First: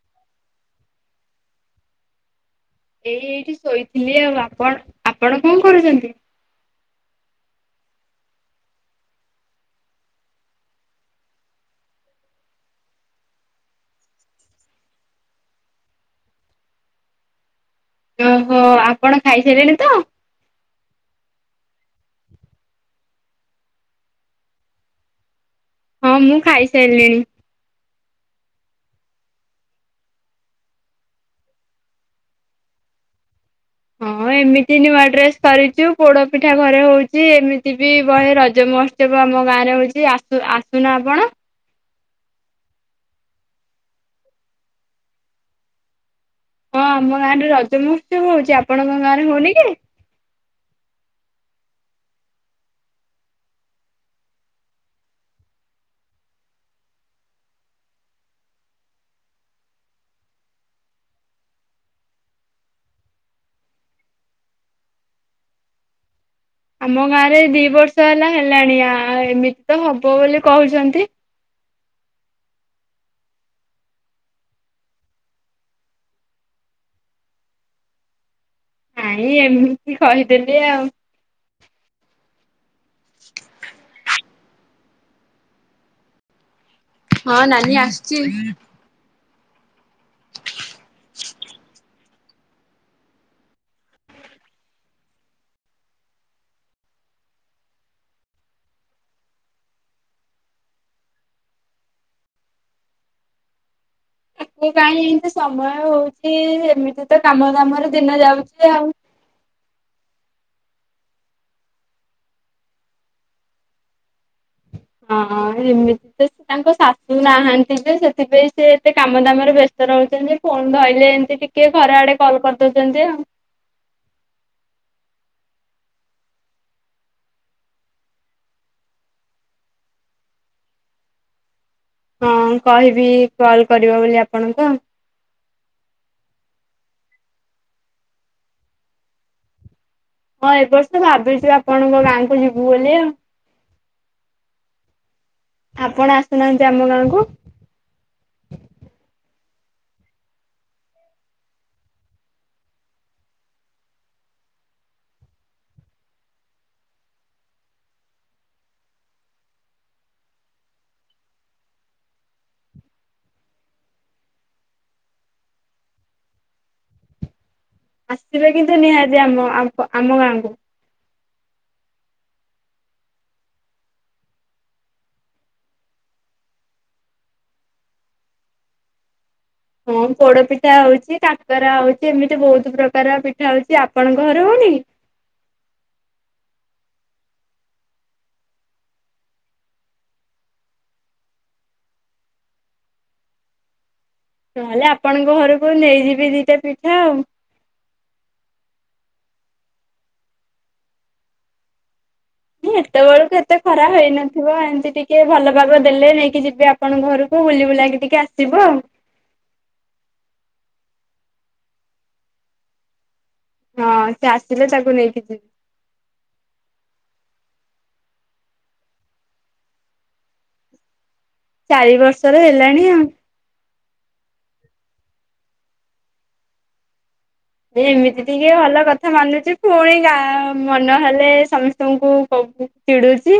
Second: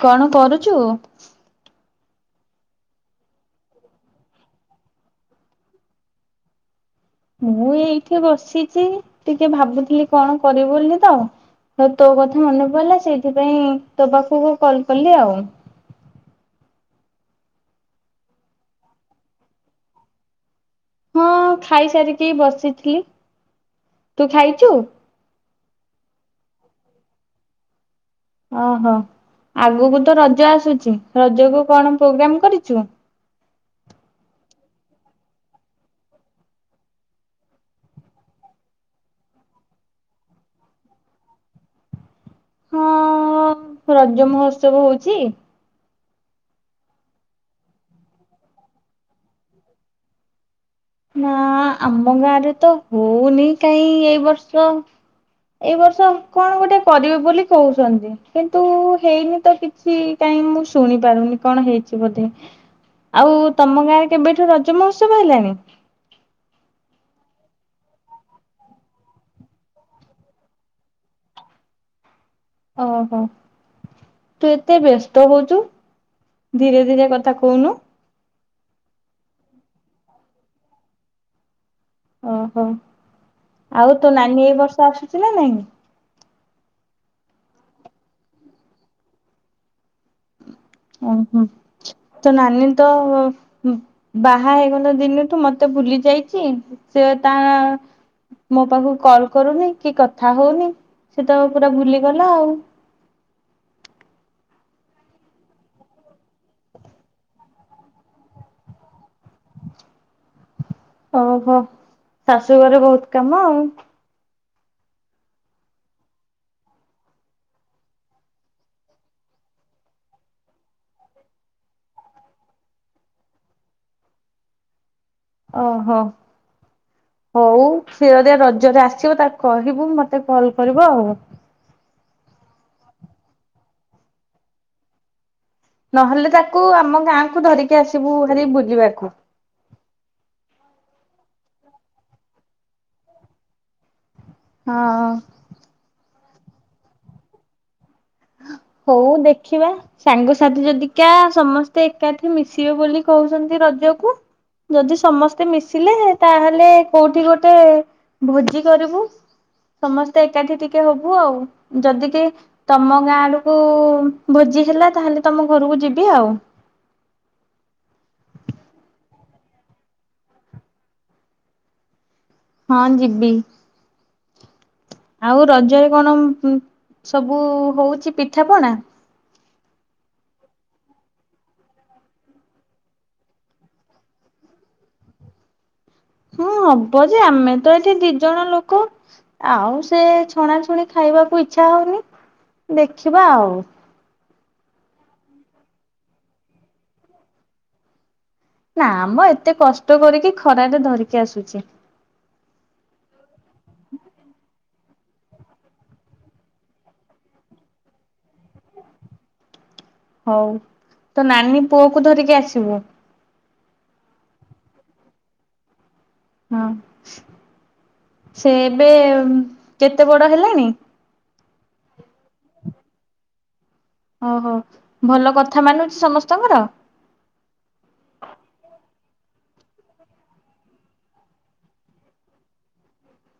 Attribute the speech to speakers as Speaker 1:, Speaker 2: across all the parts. Speaker 1: କଣ କରୁଛୁ?
Speaker 2: ଏଇ ଏଇଠି ଶୋଇଥିଲି ଆଉ ଆପଣ ଆପଣ କଣ କରୁଛନ୍ତି?
Speaker 1: ମୁଁ ଏଇଠି ବସିଛି ଟିକେ ଭାବୁଥିଲି କଣ କରିବି ବୋଲି ତଉ ତୋ କଥା ମନେ ପଡିଲ ସେଇଥିପାଇଁ ତୋ ପାଖକୁ କଲ କଲି ଆଉ।
Speaker 2: ଓହୋ ଆପଣ ଖାଇସାରିଲେଣି ତ।
Speaker 1: ହଁ ଖାଇସାରିକି ବସିଥିଲି ତୁ ଖାଇଛୁ?
Speaker 2: ହଁ ମୁଁ ଖାଇସାରିଲିଣି।
Speaker 1: ଓହୋ ଆଗକୁ ତ ରଜ ଆସୁଛି ରଜକୁୁ କଣ ପ୍ରୋଗ୍ରାମ କରିଛୁ?
Speaker 2: ହଁ ଏମିତି ନୂଆ ଡ୍ରେସ କରିଛୁ ପୋଡ ପିଠା ଘରେ ହଉଛି ଏମିତି ବି ବହେ ରଜ ମହୋତ୍ସବ ଆମ ଗାଁରେ ହଉଛି ଆସ ଆସୁନ ଆପଣ।
Speaker 1: ହଁ ରଜ ମହୋତ୍ସବ ହଉଛି।
Speaker 2: ହଁ ଆମ ଗାଁରେ ରଜମହୋତ୍ସବ ହଉଛି ଆପଣଙ୍କ ଗାଁ ରେ ହଉନି କି?
Speaker 1: ନା ଆମ ଗାଁ ରେ ତ ହଉନି କାହିଁ ଏଇ ବର୍ଷ ଏଇ ବର୍ଷ କଣ ଗୋଟେ କରିବେ ବୋଲି କହୁଛନ୍ତି। କିନ୍ତୁ ହେଇନି ତ କିଛି କାହିଁ ମୁଁ ଶୁଣି ପାରୁନି କଣ ହେଇଛି ବୋଧେ ଆଉ ତମ ଗାଁରେ କେବେଠୁ ରଜ ମହୋତ୍ସବ ହେଲାଣି?
Speaker 2: ଆମ ଗାଁ ରେ ଦି ବର୍ଷ ହେଲା ହେଲାଣିଆ ଏମିତି ତ ହବ ବୋଲି କହୁଛନ୍ତି।
Speaker 1: ଓହୋ ତୁ ଏତେ ବ୍ୟସ୍ତ ହଉଛୁ। ଧୀରେ ଧୀରେ କଥା କହୁନୁ।
Speaker 2: ନାଇଁ ଏମିତି କହିଦେଲେ ଆଉ।
Speaker 1: ଓହୋ। ଆଉ ତୋ ନାନୀ ବର୍ଷା ଆସୁଛି ନା ନାଇଁ
Speaker 2: ହଁ ନାନୀ ଆସୁଛି।
Speaker 1: ଓହୋ ତୋ ନାନୀ ତ ବାହା ହେଇଗଲା ଦିନଠୁ ମତେ ଭୁଲି ଯାଇଛି ।ସେ ତା ମୋ ପାଖକୁ କଲ କରୁନି କି କଥା ହଉନି ସେ ତ ପୁରା ଭୁଲିଗଲା ଆଉ। [inaudible]
Speaker 2: ତାକୁ କାହିଁ ଏମିତି ସମୟ ହଉଛି ଏମିତି ତ କାମ ଦାମରେ ଦିନ ଯାଉଛି ଆଉ।
Speaker 1: ଓହୋ ଶାଶୁଘରେ ବହୁତ କାମ ଆଉ।
Speaker 2: ହଁ ଏମିତି ତ ସେ ତାଙ୍କ ଶାଶୁ ନାହାନ୍ତି ଯେ ସେଥିପାଇଁ ସେ ଏତେ କାମ ଦାମରେ ବ୍ୟସ୍ତ ରହୁଛନ୍ତି ଫୋନ ଧରିଲେ ଏମତି ଟିକେ ଘର ଆଡେ କଲ କରିଦଉଛନ୍ତି ଆଉ।
Speaker 1: ଓହୋ ହଉ ସେ ଯଦି ରଜରେ ଆସିବ ତାକୁ କହିବୁ ମତେ କଲ କରିବ ଆଉ।
Speaker 2: ହଁ କହିବି କଲ କରିବ ବୋଲି ଆପଣଙ୍କୁ
Speaker 1: ନହେଲେ ତାକୁ ଆମ ଗାଁ କୁ ଧରିକି ଆସିବୁ ଭାର ବୁଲିବାକୁ।
Speaker 2: ହଁ ଏବେ ସେ ଭାବିଛି ଆପଣଙ୍କ ଗାଁକୁ ଯିବୁ ବୋଲି ଆଉ।
Speaker 1: ହଁ।
Speaker 2: ଆଶୁନାହାନ୍ତି ଆମ ଗାଁକୁ
Speaker 1: ହଉ ଦେଖିବା ସାଙ୍ଗସାଥି ଯଦି କା ସମସ୍ତେ ଏକାଠି ମିଶିବେ ବୋଲି କହୁଛନ୍ତି ରଜକୁ ।ଯଦି ସମସ୍ତେ ମିଶିଲେ ତାହେଲେ କୋଉଠି ଗୋଟେ ଭୋଜି କରିବୁ। ସମସ୍ତେ ଏକାଠି ଟିକେ ହବୁ ଆଉ ଯଦି କିଏ ତମ ଗାଁ ଆଡକୁ ଭୋଜି ହେଲା ତାହେଲେ ତମ ଘରକୁ ଯିବି ଆଉ।
Speaker 2: ଆସିବେ କିନ୍ତୁ ନିହାତି ଆମ ଆମ ଗାଁକୁ
Speaker 1: ହଁ ଜିବି। ଆଉ ରଜରେ କଣ ସବୁ ହଉଛି ପିଠାପଣା
Speaker 2: ହଁ ପୋଡ ପିଠା ହଉଛି କାକରା ହଉଛି ଏମିତି ବହୁତ ପ୍ରକାର ପିଠା ହଉଛି ଆପଣଙ୍କ ଘରେ ହଉନି?
Speaker 1: ହଁ ହବ ଯେ ଆମେ ତ ଏଠି ଦି ଜଣ ଲୋକ ଆଉ ସେ ଛଣାଛୁଣି ଖାଇବାକୁ ଇଛା ହଉନି ଦେଖିବା ଆଉ।
Speaker 2: ନହେଲେ ଆପଣଙ୍କ ଘରକୁ ନେଇଯିବି ଦିଟା ପିଠା ଆଉ।
Speaker 1: ନା ମ ଏତେ କଷ୍ଟ କରିକି ଖରାରେ ଧରିକି ଆସୁଛି।
Speaker 2: ଏତେବେଳକୁ ଏତେ ଖରା ହେଇନଥିବ ଏମିତି ଟିକେ ଟିକେ ଭଲ ପାଗ ଦେଲେ ନେଇକି ଯିବି ଆପଣଙ୍କ ଘରକୁ ବୁଲି ବୁଲାକି ଟିକେ ଆସିବୁ ଆଉ
Speaker 1: ହଉ ତୋ ନାନୀ ପୁଅ କୁ ଧରିକି ଆସିବୁ।
Speaker 2: ହଁ ସେ ଆସିଲେ ତାକୁ ନେଇକି ଯିବି।
Speaker 1: ହଁ ସେ ଏବେ କେତେ ବଡ ହେଲାଣି?
Speaker 2: ଚାରି ବର୍ଷର ହେଲାଣି ଆଉ
Speaker 1: ଓହୋ ଭଲ କଥା ମାନୁଛି ସମସ୍ତଙ୍କର।
Speaker 2: ଏମିତି ଟିକେ ଭଲ କଥା ମାନୁଛି ପୁଣି ଗାଁ ମନହେଲେ ସମସ୍ତଙ୍କୁ କ ଚିଡୁଛି।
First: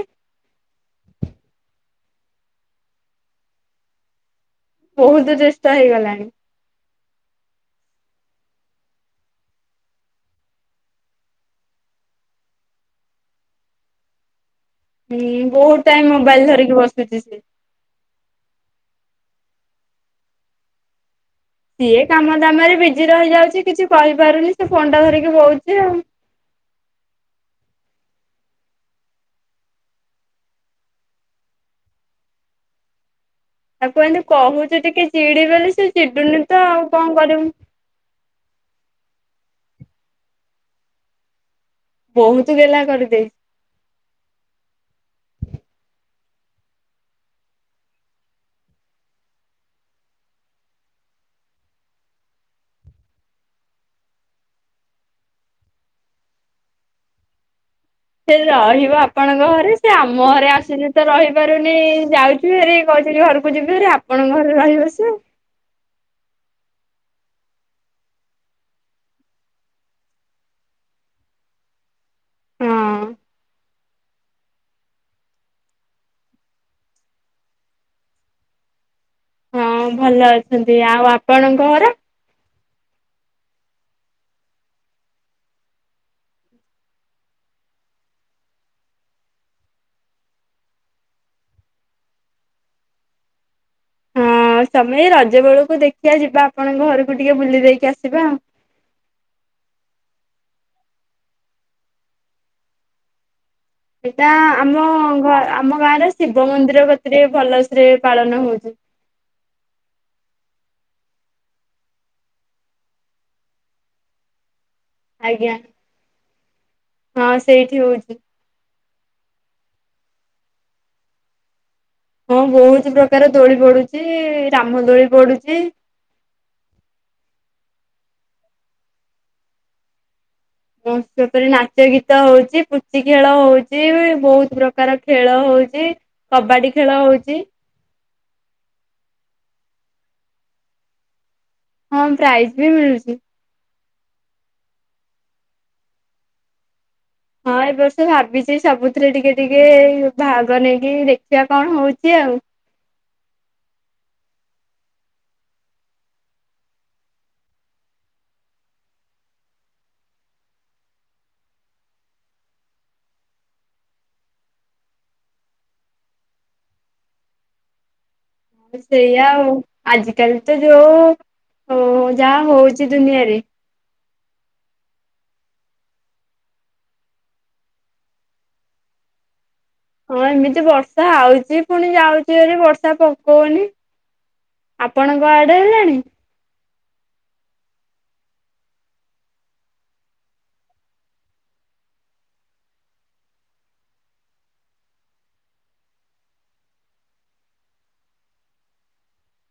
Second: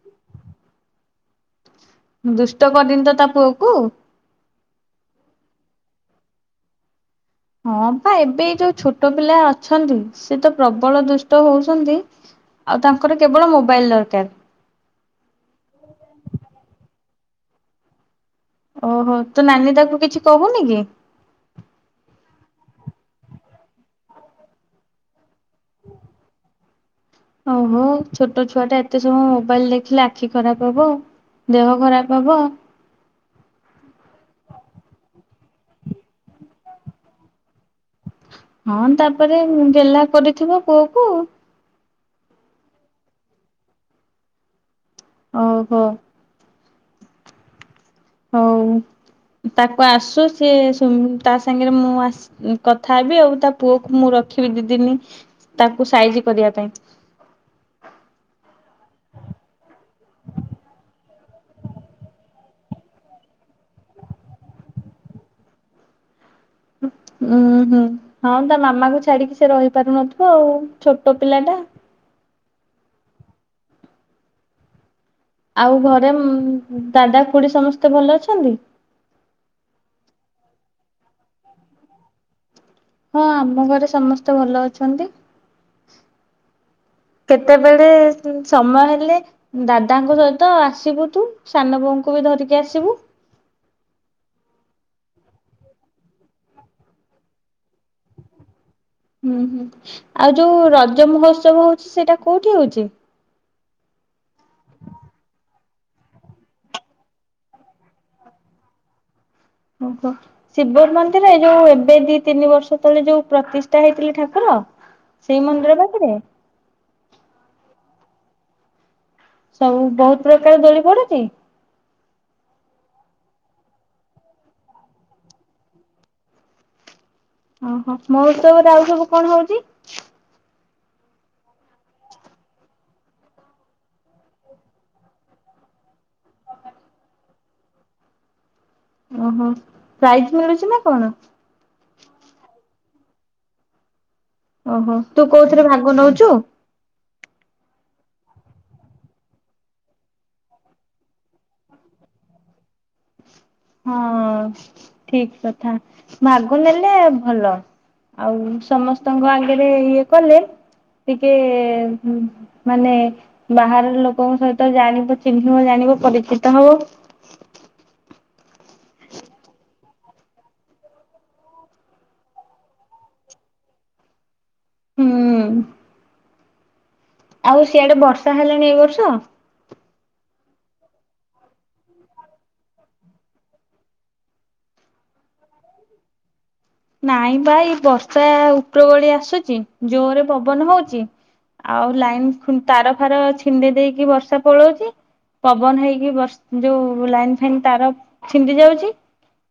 Speaker 1: ଦୁଷ୍ଟ କରିନି ତ ତା ପୁଅକୁ?
Speaker 2: ବହୁତ ଦୁଷ୍ଟ ହେଇଗଲାଣି।
Speaker 1: ହଁ ପା ଏବେ ଯୋଉ ଛୋଟ ପିଲା ଅଛନ୍ତି ସେ ତ ପ୍ରବଳ ଦୁଷ୍ଟ ହଉଛନ୍ତି ଆଉ ତାଙ୍କର କେବଳ ମୋବାଇଲ ଦରକାର।
Speaker 2: ହୁଁ ବହୁତ ଟାଇମ ମୋବାଇଲ ଧରିକି ବସ [inaudible]
Speaker 1: ଓହୋ ତୋ ନାନୀ ତାକୁ କିଛି କହୁନି କି
Speaker 2: ସିଏ କାମ ଦାମ ରେ ବିଜି ରହିଯାଉଛି କିଛି କହିପାରୁନି ସେ ଫୋନ ଟା ଧରିକି ଖାଲି ବଉଛି ଆଉ। [inaudible]
Speaker 1: ଓହୋ ଛୋଟ ଛୁଆ ଟା ଏତେ ସମୟ ମୋବାଇଲ ଦେଖିଲେ ଆଖି ଖରାପ ହବ ଦେହ ଖରାପ ହବ।
Speaker 2: ଆଉ ଏମିତି କହୁଛୁ ଟିକେ ଚିଡି ବୋଲି ସେ ଚିଡୁନି ତ ଆଉ କଣ କରିବୁ?
Speaker 1: ହଁ ତା ପରେ ଗେହ୍ଲା କରିଥିବ ପୁଅ କୁ
Speaker 2: ବହୁତ ଗହ୍ଲା କରିଦେଇ [inaudible]
Speaker 1: ଓହୋ। ହଉ ତାକୁ ଆସୁ ସିଏ ତା ସାଙ୍ଗରେ ମୁଁ କଥା ହେବି ଆଉ ତା ପୁଅକୁ ମୁଁ ରଖିବି ଦିଦିନି ତାକୁ ସାଇଜି କରିବା ପାଇଁ।
Speaker 2: ସେ ରହିବ ଆପଣଙ୍କ ଘରେ ସେ ଆମ ଘରେ ଆସୁଛି ତ ରହିପାରୁନି ଯାଉଛିୁ ହେରେ କହୁଥିଲ ଘରକୁ ଯିବୁ ହେରେ ଆପଣଙ୍କ ଘରେ ରହିବ ସେ।
Speaker 1: ଉଁ ହୁଁ ହଁ ତା ମାମା କ ଛାଡିକି ସେ ରହି ପାରୁନଥିବ ଆଉ ଛୋଟ ପିଲା ଟା।
Speaker 2: ହଁ
Speaker 1: ଆଉ ଘରେ ଦାଦା ଖୁଡି ସମସ୍ତେ ଭଲ ଅଛନ୍ତି।
Speaker 2: ହଁ ଭଲ ଅଛନ୍ତି ଆଉ ଆପଣଙ୍କ ଘର
Speaker 1: ହଁ ଆମ ଘରେ ସମସ୍ତେ ଭଲ ଅଛନ୍ତି କେତେବେଳେ ସମୟ ହେଲେ ଦାଦାଙ୍କ ସହିତ ଆସିବୁ ତୁ ସାନ ବୋଉଙ୍କୁ ବି ଧରିକି ଆସିବୁ।
Speaker 2: ହଁ ସମେ ରଜ ବେଳକୁ ଦେଖିବା ଯିବା ଆପଣଙ୍କ ଘରକୁ ଟିକେ ବୁଲି ଦେଇକି ଆସିବା ଆଉ।
Speaker 1: ହୁଁ ହୁଁ ଆଉ ଯୋଉ ରଜ ମହୋତ୍ସବ ହଉଛି ସେଇଟା କୋଉଠି ହୋଉଛି।
Speaker 2: ଏଇଟା ଆମ ଘ ଆମ ଗାଁରେ ଶିବ ମନ୍ଦିର କେତିରେ ଭଲସରେ ପାଳନ ହଉଛି।
Speaker 1: ଓହ ଶିବ ମନ୍ଦିର ଏ ଯୋଉ ଏବେ ଦି ତିନି ବର୍ଷ ତଳେ ଯୋଉ ପ୍ରତିଷ୍ଠା ହେଇଥିଲେ ଠାକୁର। ସେଇ
Speaker 2: ଆଜ୍ଞା
Speaker 1: ମନ୍ଦିର ପାଖରେ
Speaker 2: ହଁ ସେଇଠି ହଉଛି। [inaudible]
Speaker 1: ସବୁ ବହୁତ ପ୍ରକାର ଦୋଳି ପଡୁଛି।
Speaker 2: ହଁ ବହୁତ ପ୍ରକାର ଦୋଳି ପଡୁଛି ରାମ ଦୋଳି ପଡୁଛି।
Speaker 1: ଓହୋ ମୋତ୍ସବରେ ଆଉ ସବୁ କଣ ହଉଛି।
Speaker 2: ମହସବ ଉପରେ ନାଚ ଗୀତ ହଉଚ ପୁଚି ଖେଳ ହଉଛି ବହୁତ ପ୍ରକାର ଖେଳ ହଉଛି କବାଡି ଖେଳ ହଉଛି।
Speaker 1: ଓହୋ ପ୍ରାଇଜ ମିଳୁଛି ନା କଣ
Speaker 2: ହଁ ପ୍ରାଇଜ ବି ମିଳୁଛି।
Speaker 1: ଓହୋ ତୁ କୋଉଥିରେ ଭାଗ ନଉଛୁ।
Speaker 2: ହଁ ଏ ବର୍ଷ ଭାବିଛି ସବୁଥିରେ ଟିକେ ଟିକେ ଭାଗ ନେଇକି ଦେଖିବା କଣ ହଉଛି ଆଉ।
Speaker 1: ହଁ ଠିକ କଥା ଭାଗ ନେଲେ ଭଲ ଆଉ ସମସ୍ତଙ୍କ ଆଗରେ ଇଏ କଲେ ଟିକେ ମାନେ ବାହାର ଲୋକଙ୍କ ସହିତ ଜାଣିବ ଚିହ୍ନିବ ଜାଣିବ ପରିଚିତ ହବ।
Speaker 2: ଆ ସେଇ ଆଉ ଆଜିକାଲି ତ ଯୋଉ-ଉ-ଉ-ଉ ଯାହା ହଉଛି ଦୁନିଆରେ।
Speaker 1: ହୁଁ। ଆଉ ସିଆଡେ ବର୍ଷା ହେଲାଣି ଏଇ ବର୍ଷ।
Speaker 2: ହଁ ଏମିତି ବର୍ଷା ଆଉଛି ପୁଣି ଯାଉଛି ଏ ବର୍ଷା ପକଉନି ଆପଣଙ୍କ ଆଡେ ହେଲାଣି।
Speaker 1: ନାଇଁ ପା ଏ ବର୍ଷା ଉପର ବୋଳି ଆସୁଛି ଜୋରରେ ପବନ ହଉଛି ଆଉ ଲାଇନ ଖୁ ତାର ଫାର ଛିଣ୍ଡେଇ ଦେଇକି ବର୍ଷା ପଳଉଛି ପବନ ହେଇକି ବର୍ଷ ଯୋଉ ଲାଇନ୍ ଫାଇନ୍ ତାର ଛିଣ୍ଡି ଯାଉଛି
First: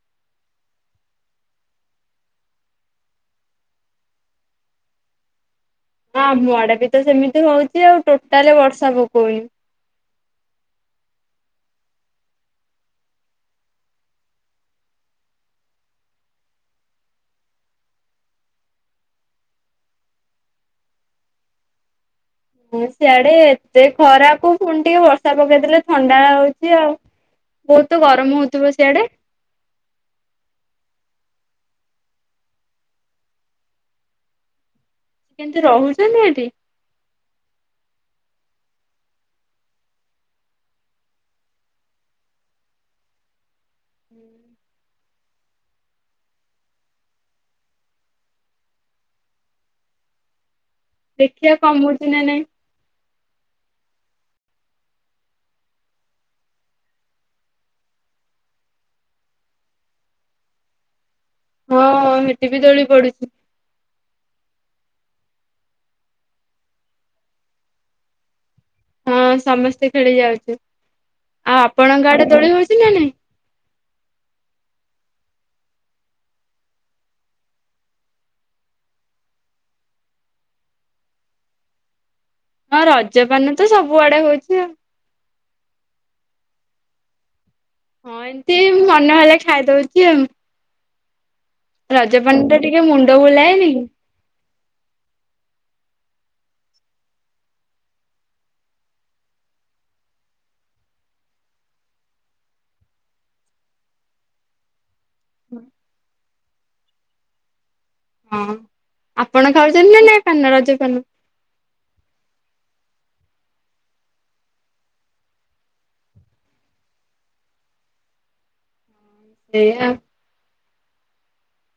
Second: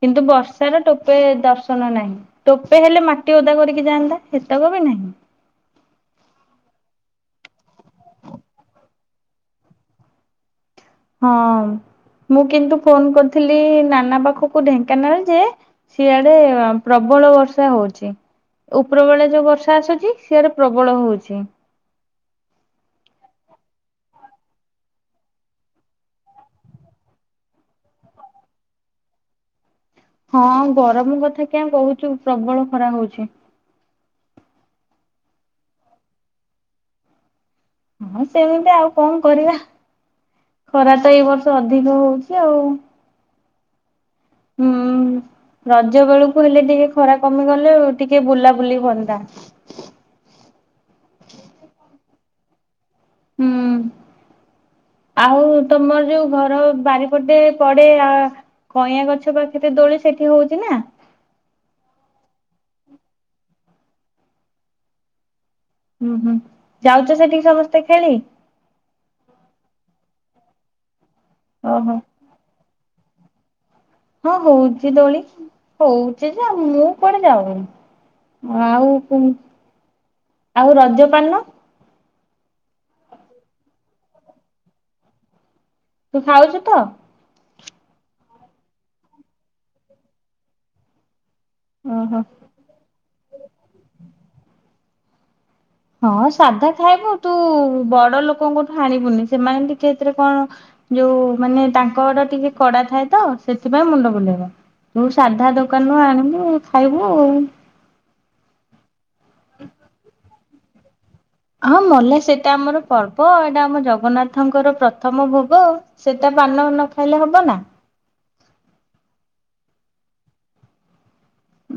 Speaker 1: କିନ୍ତୁ ବର୍ଷାର ଟୋପେ-ଏ-ଏ ଦର୍ଶନ ନାହିଁ। ଟୋପେ ହେଲେ ମାଟି ଓଦା କରିକି ଯାଆନ୍ତା ସେତକ ବି ନାହିଁ।
Speaker 2: ହଁ ଆଡେ ବି ତ ସେମିତି ହଉଛି ଆଉ ଟୋଟାଲ ବର୍ଷା ପକଉନି।
Speaker 1: ହଁ ମୁଁ କିନ୍ତୁ ଫୋନ କରିଥିଲି ନାନା ପାଖକୁ ଢେଙ୍କାନାଳ ଯେ ସିଆଡେ ପ୍ରବଳ ବର୍ଷା ହଉଛି ଉପର ବେଳେ ଯୋଉ ବର୍ଷା ଆସୁଛି ସିଆଡେ ପ୍ରବଳ ହଉଛି।
Speaker 2: ସିଆଡେ ଏତେ ଖରା କୁ ପୁଣି ଟିକେ ବର୍ଷା ପକେଇଦେଲେ ଥଣ୍ଡା ହଉଛି ଆଉ ବହୁତ ଗରମ ହଉଥିବ ସିଆଡେ।
Speaker 1: ହଁ ଗରମ କଥା କେଁ କହୁଛୁ ପ୍ରବଳ ଖରା ହଉଛି।
Speaker 2: ସେ କେମିତି ରହୁଛନ୍ତି ଏଠି।
Speaker 1: ହଁ ସେମିତି ଆଉ କଣ କରିବା ଖରା ତ ଏଇ ବର୍ଷ ଅଧିକ ହଉଛି ଆଉ।
Speaker 2: [unintelligible]
Speaker 1: ହୁଁ ରଜ ବେଳକୁ ହେଲେ ଟିକେ ଖରା କମିଗଲେ ଟିକେ ବୁଲାବୁଲି ହୁଅନ୍ତା।
Speaker 2: ଦେଖିବା କ ମୁଁ। ଛି ନା ନାଇ।
Speaker 1: ହୁଁ ଆଉ ତମର ଯୋଉ ଘର ବାରିପଟେ ପଡେ ଆ କଇଁଆ ଗଛ ପାଖରେ ଦୋଳି ସେଠି ହଉଛି ନା।
Speaker 2: ହଁ ମିଟି ବି ଦୋଳି ପଡୁଛି।
Speaker 1: ହୁଁ ହୁଁ ଯାଉଛ ସେଠିକି ସମସ୍ତେ ଖେଳି।
Speaker 2: ହଁ ସମସ୍ତେ ଖେଳି ଯାଉଛୁ। ଆଉ
Speaker 1: ଓହୋ
Speaker 2: ଆପଣଙ୍କ ଆଡେ ଦୋଳି ହଉଛି ନା ନାଇଁ।
Speaker 1: ହଁ ହଉଛି ଦୋଳି ହଉଛି ଯେ ମୁଁ କୁଆଡେ ଯାଉନି ଆଉ ଆଉ ରଜ ପାନ।
Speaker 2: ହଁ ରଜପାନ ତ ସବୁଆଡେ ହଉଛି ଆଉ।
Speaker 1: ତୁ ଖାଉଛୁ ତ।
Speaker 2: ହଁ ଏମତି ମନ ହେଲେ ଖାଇଦଉଛି ଆଉ।
Speaker 1: ଓହୋ।
Speaker 2: ରଜପାନ ଟା ଟିକେ ମୁଣ୍ଡ ବୁଲାଏନି।
Speaker 1: ହଁ ସାଧା ଖାଇବୁ ତୁ ବଡ ଲୋକଙ୍କଠୁ ଆଣିବୁନି ସେମାନେ ଟିକେ ଏଥିରେ କଣ ଯୋଉ ମାନେ ତାଙ୍କ ଆଡ ଟିକେ କଡା ଥାଏ ତ ସେଥିପାଇଁ ମୁଣ୍ଡ ବୁଲେଇବ। ତୁ ସାଧା ଦୋକାନରୁୁ ଆଣିବୁ। ଖାଇବୁ।
Speaker 2: ହଁ ଆପଣ ଖାଉଛନ୍ତି ନା ନାଇ ପାନ ରଜ ପାନ।
Speaker 1: ହଁ ମଲା ସେଟା ଆମର ପର୍ବ ଏଇଟା ଆମ ଜଗନ୍ନାଥଙ୍କର ପ୍ରଥମ ଭୋଗ ସେଟା ପାନ ନ ଖାଇଲେ ହବ ନା।
Speaker 2: ସେୟା।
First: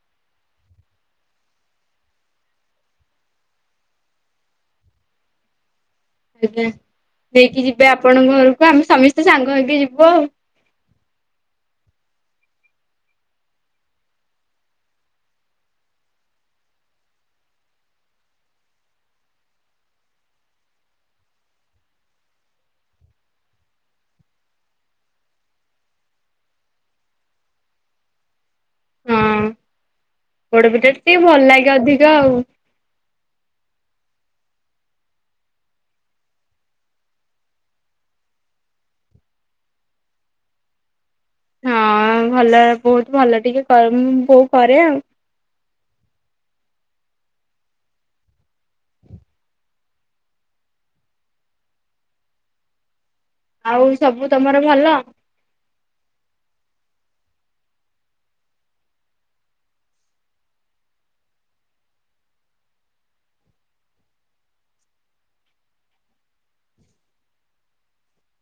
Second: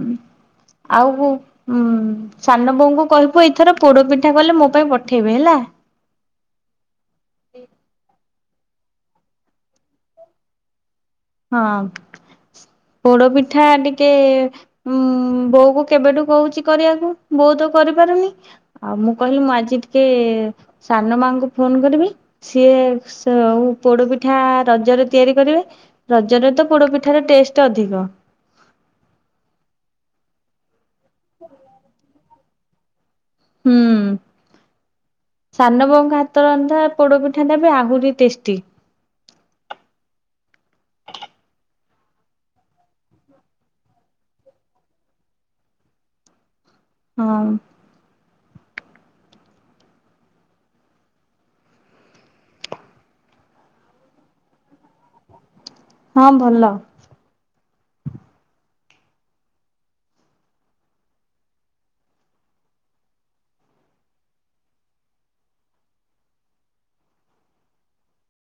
Speaker 1: ହ ଆଉ ଉମ ସାନ ବୋଉଙ୍କୁ କହିବୁ ଏଇଥର ପୋଡ ପିଠା କଲେ ମୋ ପାଇଁ ପଠେଇବେ ହେଲା।
Speaker 2: ଆଜ୍ଞା ନେଇକି ଯିବେ ଆପଣଙ୍କ ଆମେ ସମସ୍ତେ ସାଙ୍ଗ ହେଇକି ଯିବୁ ଆଉ।
Speaker 1: ହଁ ପୋଡପିଠା ଟିକେ-ଏ-ଏ ଉ ବୋଉ କୁ କେବେଠୁ କହୁଛି କରିବାକୁ ବୋଉ ତ କରିପାରୁନି ଆଉ ମୁଁ କହିଲି ମୁଁ ଆଜି ଟିକେ-ଏ-ଏ ସାନ ମାଙ୍କୁ ଫୋନ କରିବି ସିଏ ସେ ପୋଡପିଠା ରଜରେ ତିଆରି କରିବେ। ରଜରେ ତ ପୋଡ଼ ପିଠା ର ଟେଷ୍ଟ ଅଧିକ।
Speaker 2: ପୋଡ଼ପିଠା। ଟିକେ ଭଲ ଲାଗେ ଅଧିକା ଆଉ।
Speaker 1: ହୁଁ ସାନ ବୋଉଙ୍କ ହାତରନ୍ଧା ପୋଡପିଠା ଟା ବି ଆହୁରି ଟେଷ୍ଟି।
Speaker 2: ହଁ ଭଲ ବହୁତ ଭଲ ଟିକେ ମୁଁ ବୋଉ କରେ ଆଉ।
Speaker 1: ହୁଁ।
Speaker 2: ଆଉ ସବୁ ତମର ଭଲ।
Speaker 1: ହଁ ଭଲ। [inaudible]